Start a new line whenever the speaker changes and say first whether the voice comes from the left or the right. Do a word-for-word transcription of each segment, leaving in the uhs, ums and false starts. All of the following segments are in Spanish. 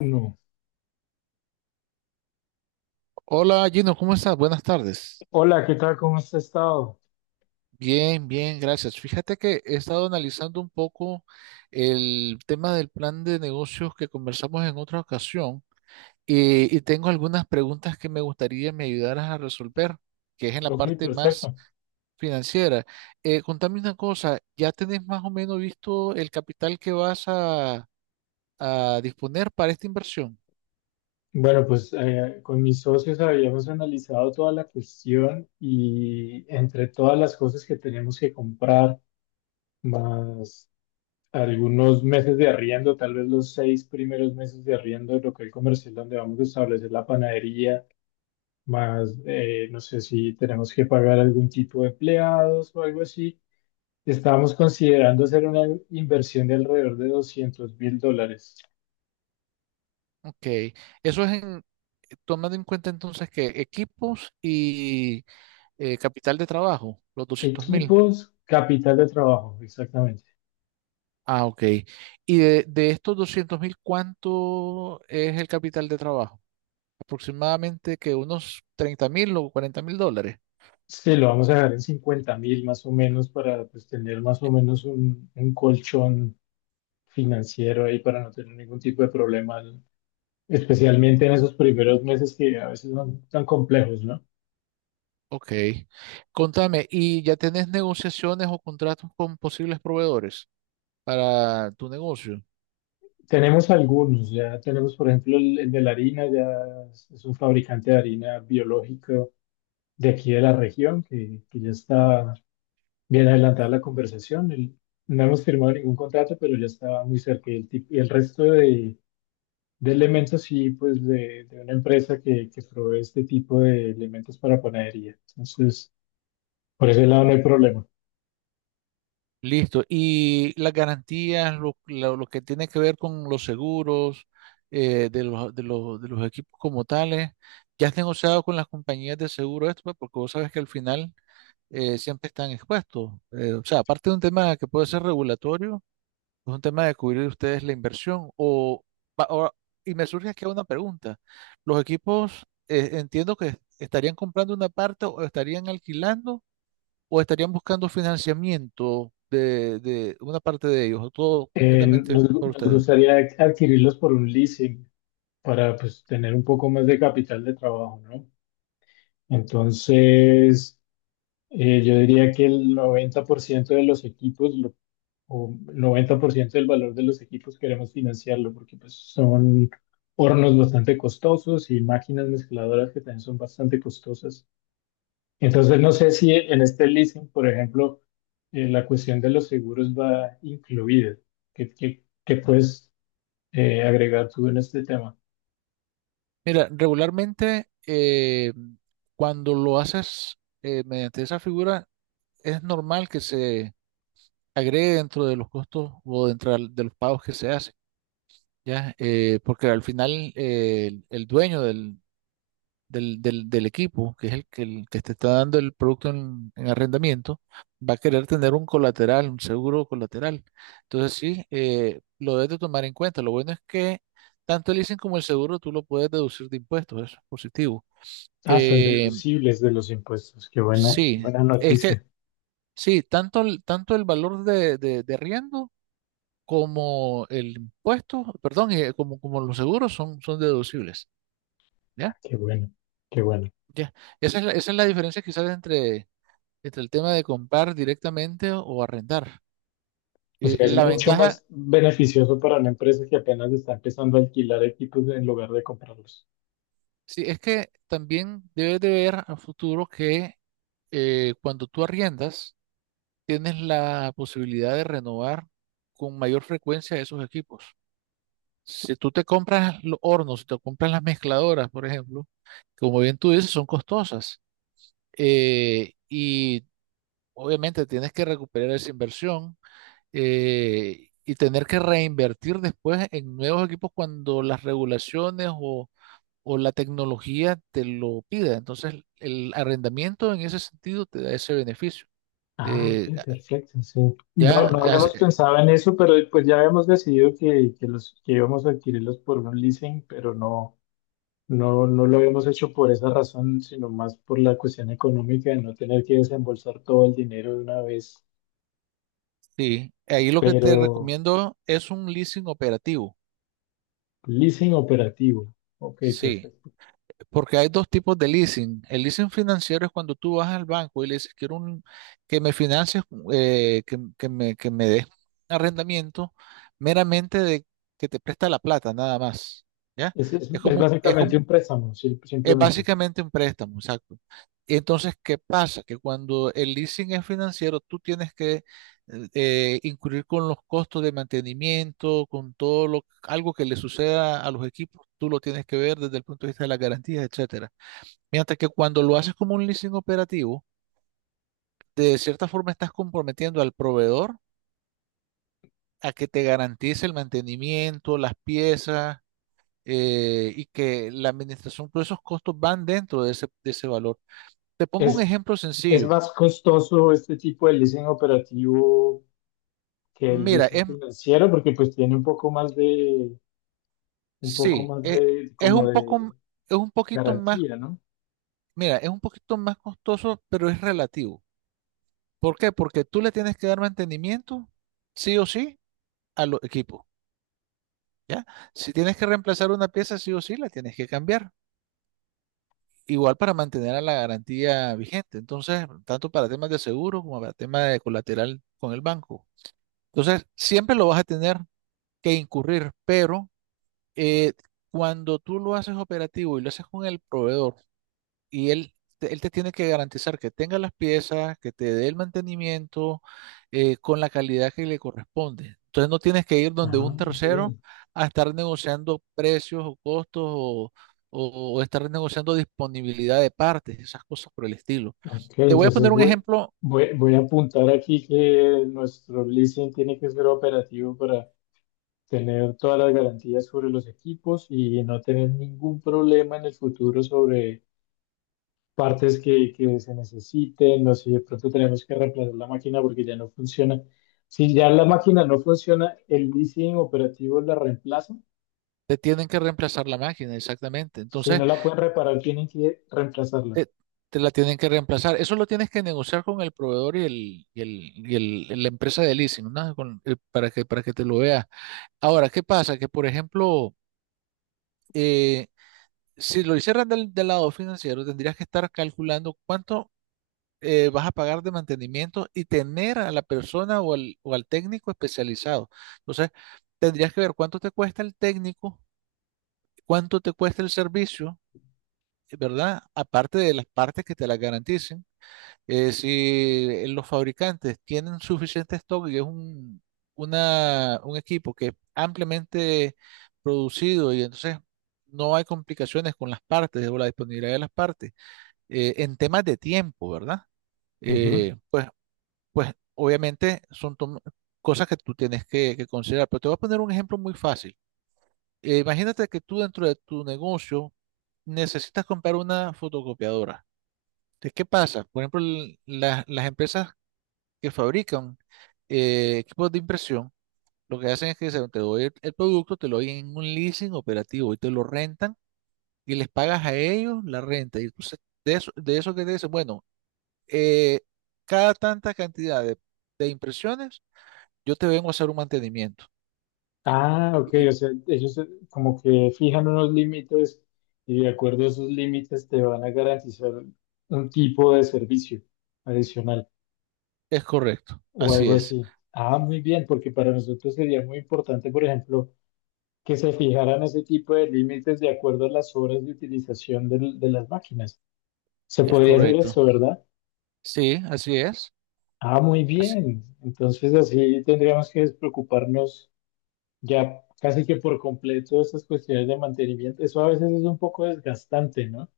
left: No.
right: Hola Gino, ¿cómo estás? Buenas tardes.
left: Hola, ¿qué tal? ¿Cómo has estado?
right: Bien, bien, gracias. Fíjate que he estado analizando un poco el tema del plan de negocios que conversamos en otra ocasión eh, y, tengo algunas preguntas que me gustaría me ayudaras a resolver, que es en la
left: Ok,
right: parte más
left: perfecto.
right: financiera. Eh, contame una cosa, ¿ya tenés más o menos visto el capital que vas a, a disponer para esta inversión?
left: Bueno, pues eh, con mis socios habíamos analizado toda la cuestión y entre todas las cosas que tenemos que comprar, más algunos meses de arriendo, tal vez los seis primeros meses de arriendo del local comercial donde vamos a establecer la panadería, más eh, no sé si tenemos que pagar algún tipo de empleados o algo así, estábamos considerando hacer una inversión de alrededor de doscientos mil dólares.
right: Ok, eso es en- tomando en cuenta entonces que equipos y eh, capital de trabajo, los doscientos mil.
left: Equipos, capital de trabajo, exactamente.
right: Ah, ok. Y de, de estos doscientos mil, ¿cuánto es el capital de trabajo? Aproximadamente que unos treinta mil o cuarenta mil dólares.
left: Sí, lo vamos a dejar en cincuenta mil más o menos para, pues, tener más o menos un, un colchón financiero ahí para no tener ningún tipo de problema, ¿no? Especialmente en esos primeros meses que a veces son tan complejos, ¿no?
right: Ok. Contame, ¿y ya tenés negociaciones o contratos con posibles proveedores para tu negocio?
left: Tenemos algunos, ya tenemos por ejemplo el, el de la harina, ya es es un fabricante de harina biológico de aquí de la región que, que ya está bien adelantada la conversación. El- no hemos firmado ningún contrato, pero ya estaba muy cerca. Y el, tip- y el resto de, de elementos, sí, pues de, de una empresa que, que provee este tipo de elementos para panadería. Entonces, por ese lado no hay problema.
right: Listo. Y las garantías, lo, lo- lo que tiene que ver con los seguros eh, de los, de los, de los equipos como tales, ya has negociado con las compañías de seguro esto, pues, porque vos sabes que al final eh, siempre están expuestos. Eh, o sea, aparte de un tema que puede ser regulatorio, es un tema de cubrir ustedes la inversión. O, va- ahora- y me surge aquí una pregunta. Los equipos, eh, entiendo que estarían comprando una parte o estarían alquilando o estarían buscando financiamiento de, de una parte de ellos, o todo
left: Eh,
right: completamente
left: nos,
right: por
left: nos
right: ustedes.
left: gustaría adquirirlos por un leasing para, pues, tener un poco más de capital de trabajo, ¿no? Entonces, eh, yo diría que el noventa por ciento de los equipos o noventa por ciento del valor de los equipos queremos financiarlo porque, pues, son hornos bastante costosos y máquinas mezcladoras que también son bastante costosas. Entonces, no sé si en este leasing, por ejemplo, eh, la cuestión de los seguros va incluida. ¿Qué, qué- qué puedes eh, agregar tú en este tema?
right: Mira, regularmente eh, cuando lo haces eh, mediante esa figura, es normal que se agregue dentro de los costos o dentro al- de los pagos que se hacen, ¿ya? Eh, porque al final eh, el, el dueño del, del, del, del equipo, que es el que, el que te está dando el producto en, en arrendamiento, va a querer tener un colateral, un seguro colateral. Entonces sí, eh, lo debes de tomar en cuenta. Lo bueno es que tanto el leasing como el seguro tú lo puedes deducir de impuestos, eso es positivo.
left: Ah, son
right: Eh,
left: deducibles de los impuestos. Qué buena, qué
right: sí,
left: buena
right: es que
left: noticia.
right: sí, tanto el, tanto el valor de, de, de arriendo como el impuesto, perdón, eh, como, como los seguros son, son deducibles. ¿Ya?
left: Qué bueno, qué bueno.
right: Ya. Esa es la, esa es la diferencia quizás entre, este, el tema de comprar directamente o, o arrendar.
left: O
right: Eh,
left: sea, es
right: la
left: mucho
right: ventaja,
left: más beneficioso para una empresa que apenas está empezando a alquilar equipos en lugar de comprarlos.
right: sí, es que también debes de ver a futuro que eh, cuando tú arriendas, tienes la posibilidad de renovar con mayor frecuencia esos equipos. Si tú te compras los hornos, si te compras las mezcladoras, por ejemplo, como bien tú dices, son costosas. eh, y obviamente tienes que recuperar esa inversión eh, y tener que reinvertir después en nuevos equipos cuando las regulaciones o, o la tecnología te lo pida. Entonces, el arrendamiento en ese sentido te da ese beneficio.
left: Ah,
right: Eh,
left: ok, perfecto, sí.
right: ya,
left: No, no
right: as-
left: habíamos pensado en eso, pero pues ya habíamos decidido que, que los que íbamos a adquirirlos por un leasing, pero no, no, no lo habíamos hecho por esa razón, sino más por la cuestión económica de no tener que desembolsar todo el dinero de una vez.
right: sí, ahí lo que te
left: Pero
right: recomiendo es un leasing operativo.
left: leasing operativo. Ok,
right: Sí,
left: perfecto.
right: Porque hay dos tipos de leasing. El leasing financiero es cuando tú vas al banco y le dices, quiero un, que me financies, eh, que, que me, que me des arrendamiento meramente de que te presta la plata, nada más. ¿Ya?
left: Es, es,
right: Es
left: es
right: como, es
left: básicamente
right: como,
left: un préstamo, sí,
right: es
left: simplemente.
right: básicamente un préstamo, exacto. Entonces, ¿qué pasa? Que cuando el leasing es financiero, tú tienes que eh, incurrir con los costos de mantenimiento, con todo lo, algo que le suceda a los equipos, tú lo tienes que ver desde el punto de vista de las garantías, etcétera. Mientras que cuando lo haces como un leasing operativo, de cierta forma estás comprometiendo al proveedor a que te garantice el mantenimiento, las piezas eh, y que la administración, todos esos costos van dentro de ese, de ese valor. Te pongo un
left: Es,
right: ejemplo
left: es
right: sencillo.
left: más costoso este tipo de leasing operativo que el
right: Mira,
left: leasing
right: es,
left: financiero porque, pues, tiene un poco más de, un poco
right: sí,
left: más
right: es,
left: de,
right: es
left: como
right: un poco, m-
left: de
right: es un poquito más,
left: garantía, ¿no?
right: mira, es un poquito más costoso, pero es relativo. ¿Por qué? Porque tú le tienes que dar mantenimiento, sí o sí, a los equipos. ¿ya? Si tienes que reemplazar una pieza, sí o sí, la tienes que cambiar. Igual para mantener a la garantía vigente. Entonces, tanto para temas de seguro como para temas de colateral con el banco. Entonces, siempre lo vas a tener que incurrir, pero eh, cuando tú lo haces operativo y lo haces con el proveedor, y él, te- él te tiene que garantizar que tenga las piezas, que te dé el mantenimiento eh, con la calidad que le corresponde. Entonces no tienes que ir donde
left: Ah,
right: un
left: muy
right: tercero
left: bien.
right: a estar negociando precios o costos o, o- o estar negociando disponibilidad de partes, esas cosas por el estilo.
left: Ok,
right: Te voy a
left: entonces
right: poner un
left: voy,
right: ejemplo,
left: voy, voy a apuntar aquí que nuestro leasing tiene que ser operativo para tener todas las garantías sobre los equipos y no tener ningún problema en el futuro partes que, que se necesiten, no sé, de pronto tenemos que reemplazar la máquina porque ya no funciona. Si ya la máquina no funciona, el leasing operativo la reemplaza.
right: te tienen que reemplazar la máquina, exactamente.
left: Si
right: Entonces,
left: no la pueden reparar, tienen que reemplazarla.
right: te, te la tienen que reemplazar. Eso lo tienes que negociar con el proveedor y, el, y, el, y el- la empresa de leasing, ¿no? Con- eh, para que, para que te lo veas. Ahora, ¿qué pasa? Que, por ejemplo, eh, si lo hicieras del, del lado financiero, tendrías que estar calculando cuánto eh, vas a pagar de mantenimiento y tener a la persona o al, o al técnico especializado. Entonces, tendrías que ver cuánto te cuesta el técnico, cuánto te cuesta el servicio, ¿verdad? Aparte de las partes que te las garanticen. Eh, si eh, los fabricantes tienen suficiente stock y es un, una- un equipo que es ampliamente producido y entonces no hay complicaciones con las partes o la disponibilidad de las partes, eh, en temas de tiempo, ¿verdad?
left: Ujú.
right: Eh, pues, pues obviamente son tom- cosas que tú tienes que, que considerar, pero te voy a poner un ejemplo muy fácil. Eh, imagínate que tú dentro de tu negocio necesitas comprar una fotocopiadora. Entonces, ¿qué pasa? Por ejemplo, l- las las empresas que fabrican eh, equipos de impresión, lo que hacen es que se, te doy el, el producto, te lo doy en un leasing operativo y te lo rentan y les pagas a ellos la renta. Y entonces, de eso, de eso que te dicen, bueno, eh, cada tanta cantidad de, de impresiones, yo te vengo a hacer un mantenimiento.
left: Ah, ok, o
right: Y
left: sea, ellos eh, como que fijan unos límites y de acuerdo a esos límites te van a garantizar un tipo de servicio adicional
right: es correcto,
left: o
right: así
left: algo
right: es,
left: así. Ah, muy bien, porque para nosotros sería muy importante, por ejemplo, que se fijaran ese tipo de límites de acuerdo a las horas de utilización del- de, las máquinas. Se
right: es
left: podría hacer
right: correcto.
left: eso, ¿verdad?
right: Sí, así es.
left: Ah, muy
right: así-
left: bien. Entonces así tendríamos que despreocuparnos ya casi que por completo de estas cuestiones de mantenimiento. Eso a veces es un poco desgastante, ¿no?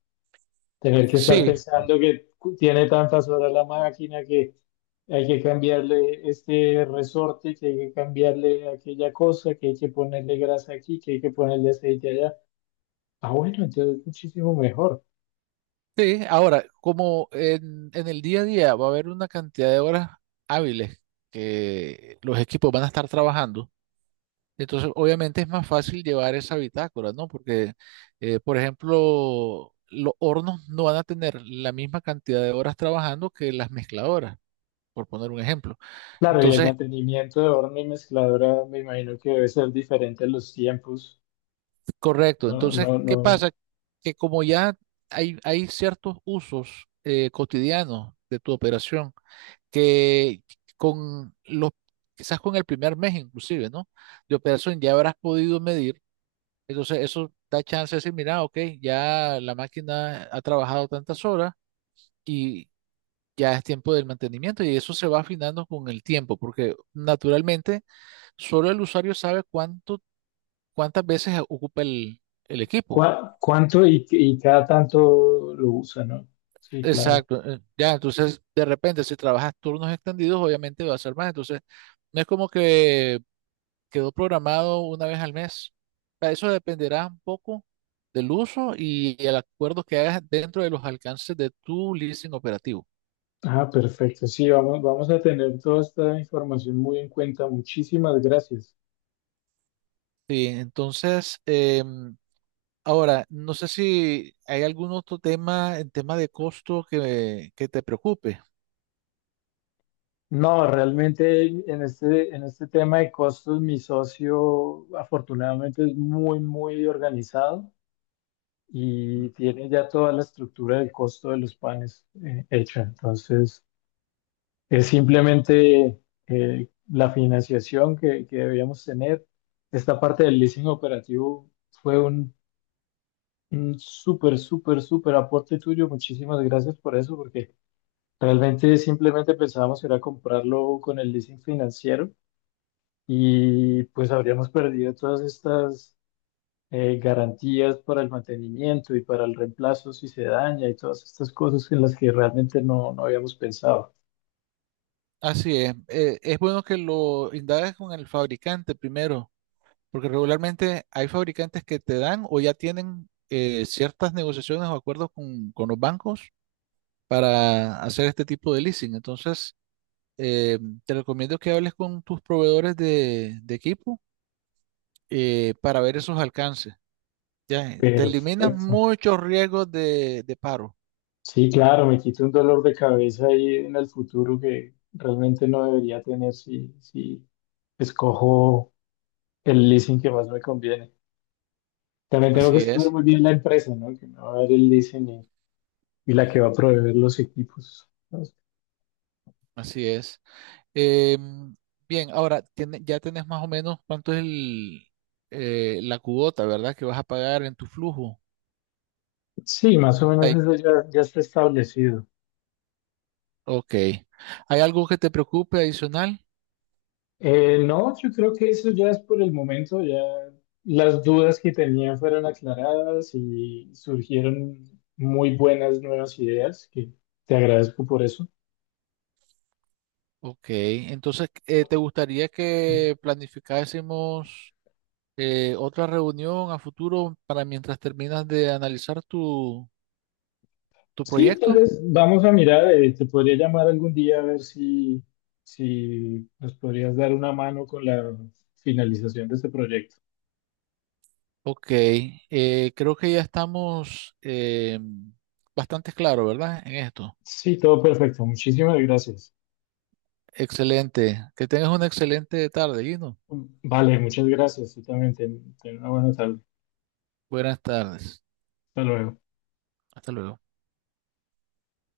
left: Tener que estar
right: sí,
left: pensando que cu- tiene tantas horas la máquina que hay que cambiarle este resorte, que hay que cambiarle aquella cosa, que hay que ponerle grasa aquí, que hay que ponerle aceite allá. Ah, bueno, entonces es muchísimo mejor.
right: Sí, ahora, como en, en el día a día va a haber una cantidad de horas hábiles que los equipos van a estar trabajando, entonces obviamente es más fácil llevar esa bitácora, ¿no? Porque, eh, por ejemplo, los hornos no van a tener la misma cantidad de horas trabajando que las mezcladoras, por poner un ejemplo.
left: Claro, y el
right: Entonces,
left: mantenimiento de horno y mezcladora me imagino que debe ser diferente a los tiempos.
right: correcto.
left: No,
right: Entonces,
left: no,
right: ¿qué
left: no.
right: pasa? Que como ya hay, hay ciertos usos eh, cotidianos de tu operación, que con los, quizás con el primer mes inclusive, ¿no? De operación ya habrás podido medir, entonces eso da chance de decir, mira, ok, ya la máquina ha trabajado tantas horas y ya es tiempo del mantenimiento y eso se va afinando con el tiempo, porque naturalmente solo el usuario sabe cuánto, cuántas veces ocupa el, el equipo.
left: ¿Cuá- ¿cuánto y, y cada tanto lo usa, ¿no? Sí, claro.
right: Exacto, eh, ya, entonces de repente si trabajas turnos extendidos, obviamente va a ser más, entonces no es como que quedó programado una vez al mes. Pa- Eso dependerá un poco del uso y el acuerdo que hagas dentro de los alcances de tu leasing operativo.
left: Ah, perfecto. Sí, vamos, vamos a tener toda esta información muy en cuenta. Muchísimas gracias.
right: Sí, entonces, em, ahora, no sé si hay algún otro tema en tema de costo que, que te preocupe.
left: No, realmente en este, en este tema de costos, mi socio afortunadamente es muy, muy organizado. Y tiene ya toda la estructura del costo de los panes eh, hecha. Entonces, es simplemente eh, la financiación que, que debíamos tener. Esta parte del leasing operativo fue un, un súper, súper, súper aporte tuyo. Muchísimas gracias por eso, porque realmente simplemente pensábamos que era comprarlo con el leasing financiero y pues habríamos perdido todas estas eh, garantías para el mantenimiento y para el reemplazo si se daña y todas estas cosas en las que realmente no, no habíamos pensado.
right: Así es, eh, es bueno que lo indagues con el fabricante primero, porque regularmente hay fabricantes que te dan o ya tienen eh, ciertas negociaciones o acuerdos con, con los bancos para hacer este tipo de leasing. Entonces, eh, te recomiendo que hables con tus proveedores de, de equipo eh, para ver esos alcances. Ya, eh, te eliminas
left: Perfecto.
right: muchos riesgos de, de paro.
left: Sí, claro, me quito un dolor de cabeza ahí en el futuro que realmente no debería tener si, si escojo el leasing que más me conviene. También tengo que
right: Así
left: escoger
right: es,
left: muy bien la empresa, ¿no? Que me va a dar el leasing y, y la que va a proveer los equipos. Entonces,
right: así es. Em, Bien, ahora tiene- ya tenés más o menos cuánto es el, eh, la cuota, ¿verdad? Que vas a pagar en tu flujo.
left: sí, más o menos
right: Ahí-
left: eso ya, ya está establecido.
right: ok. ¿Hay algo que te preocupe adicional?
left: Eh, no, yo creo que eso ya es por el momento, ya las dudas que tenía fueron aclaradas y surgieron muy buenas nuevas ideas, que te agradezco por eso.
right: Ok, entonces, eh, ¿te gustaría que planificásemos? eh, otra reunión a futuro para mientras terminas de analizar tu, tu
left: Sí, tal
right: proyecto?
left: vez vamos a mirar, eh, te podría llamar algún día a ver si, si nos podrías dar una mano con la finalización de este proyecto.
right: Ok, eh, creo que ya estamos eh, bastante claros, ¿verdad? En esto.
left: Sí, todo perfecto, muchísimas gracias.
right: Excelente. Que tengas una excelente tarde, Gino.
left: Vale, muchas gracias, tú también, ten, ten una buena tarde.
right: Buenas tardes.
left: Hasta luego.
right: Hasta luego.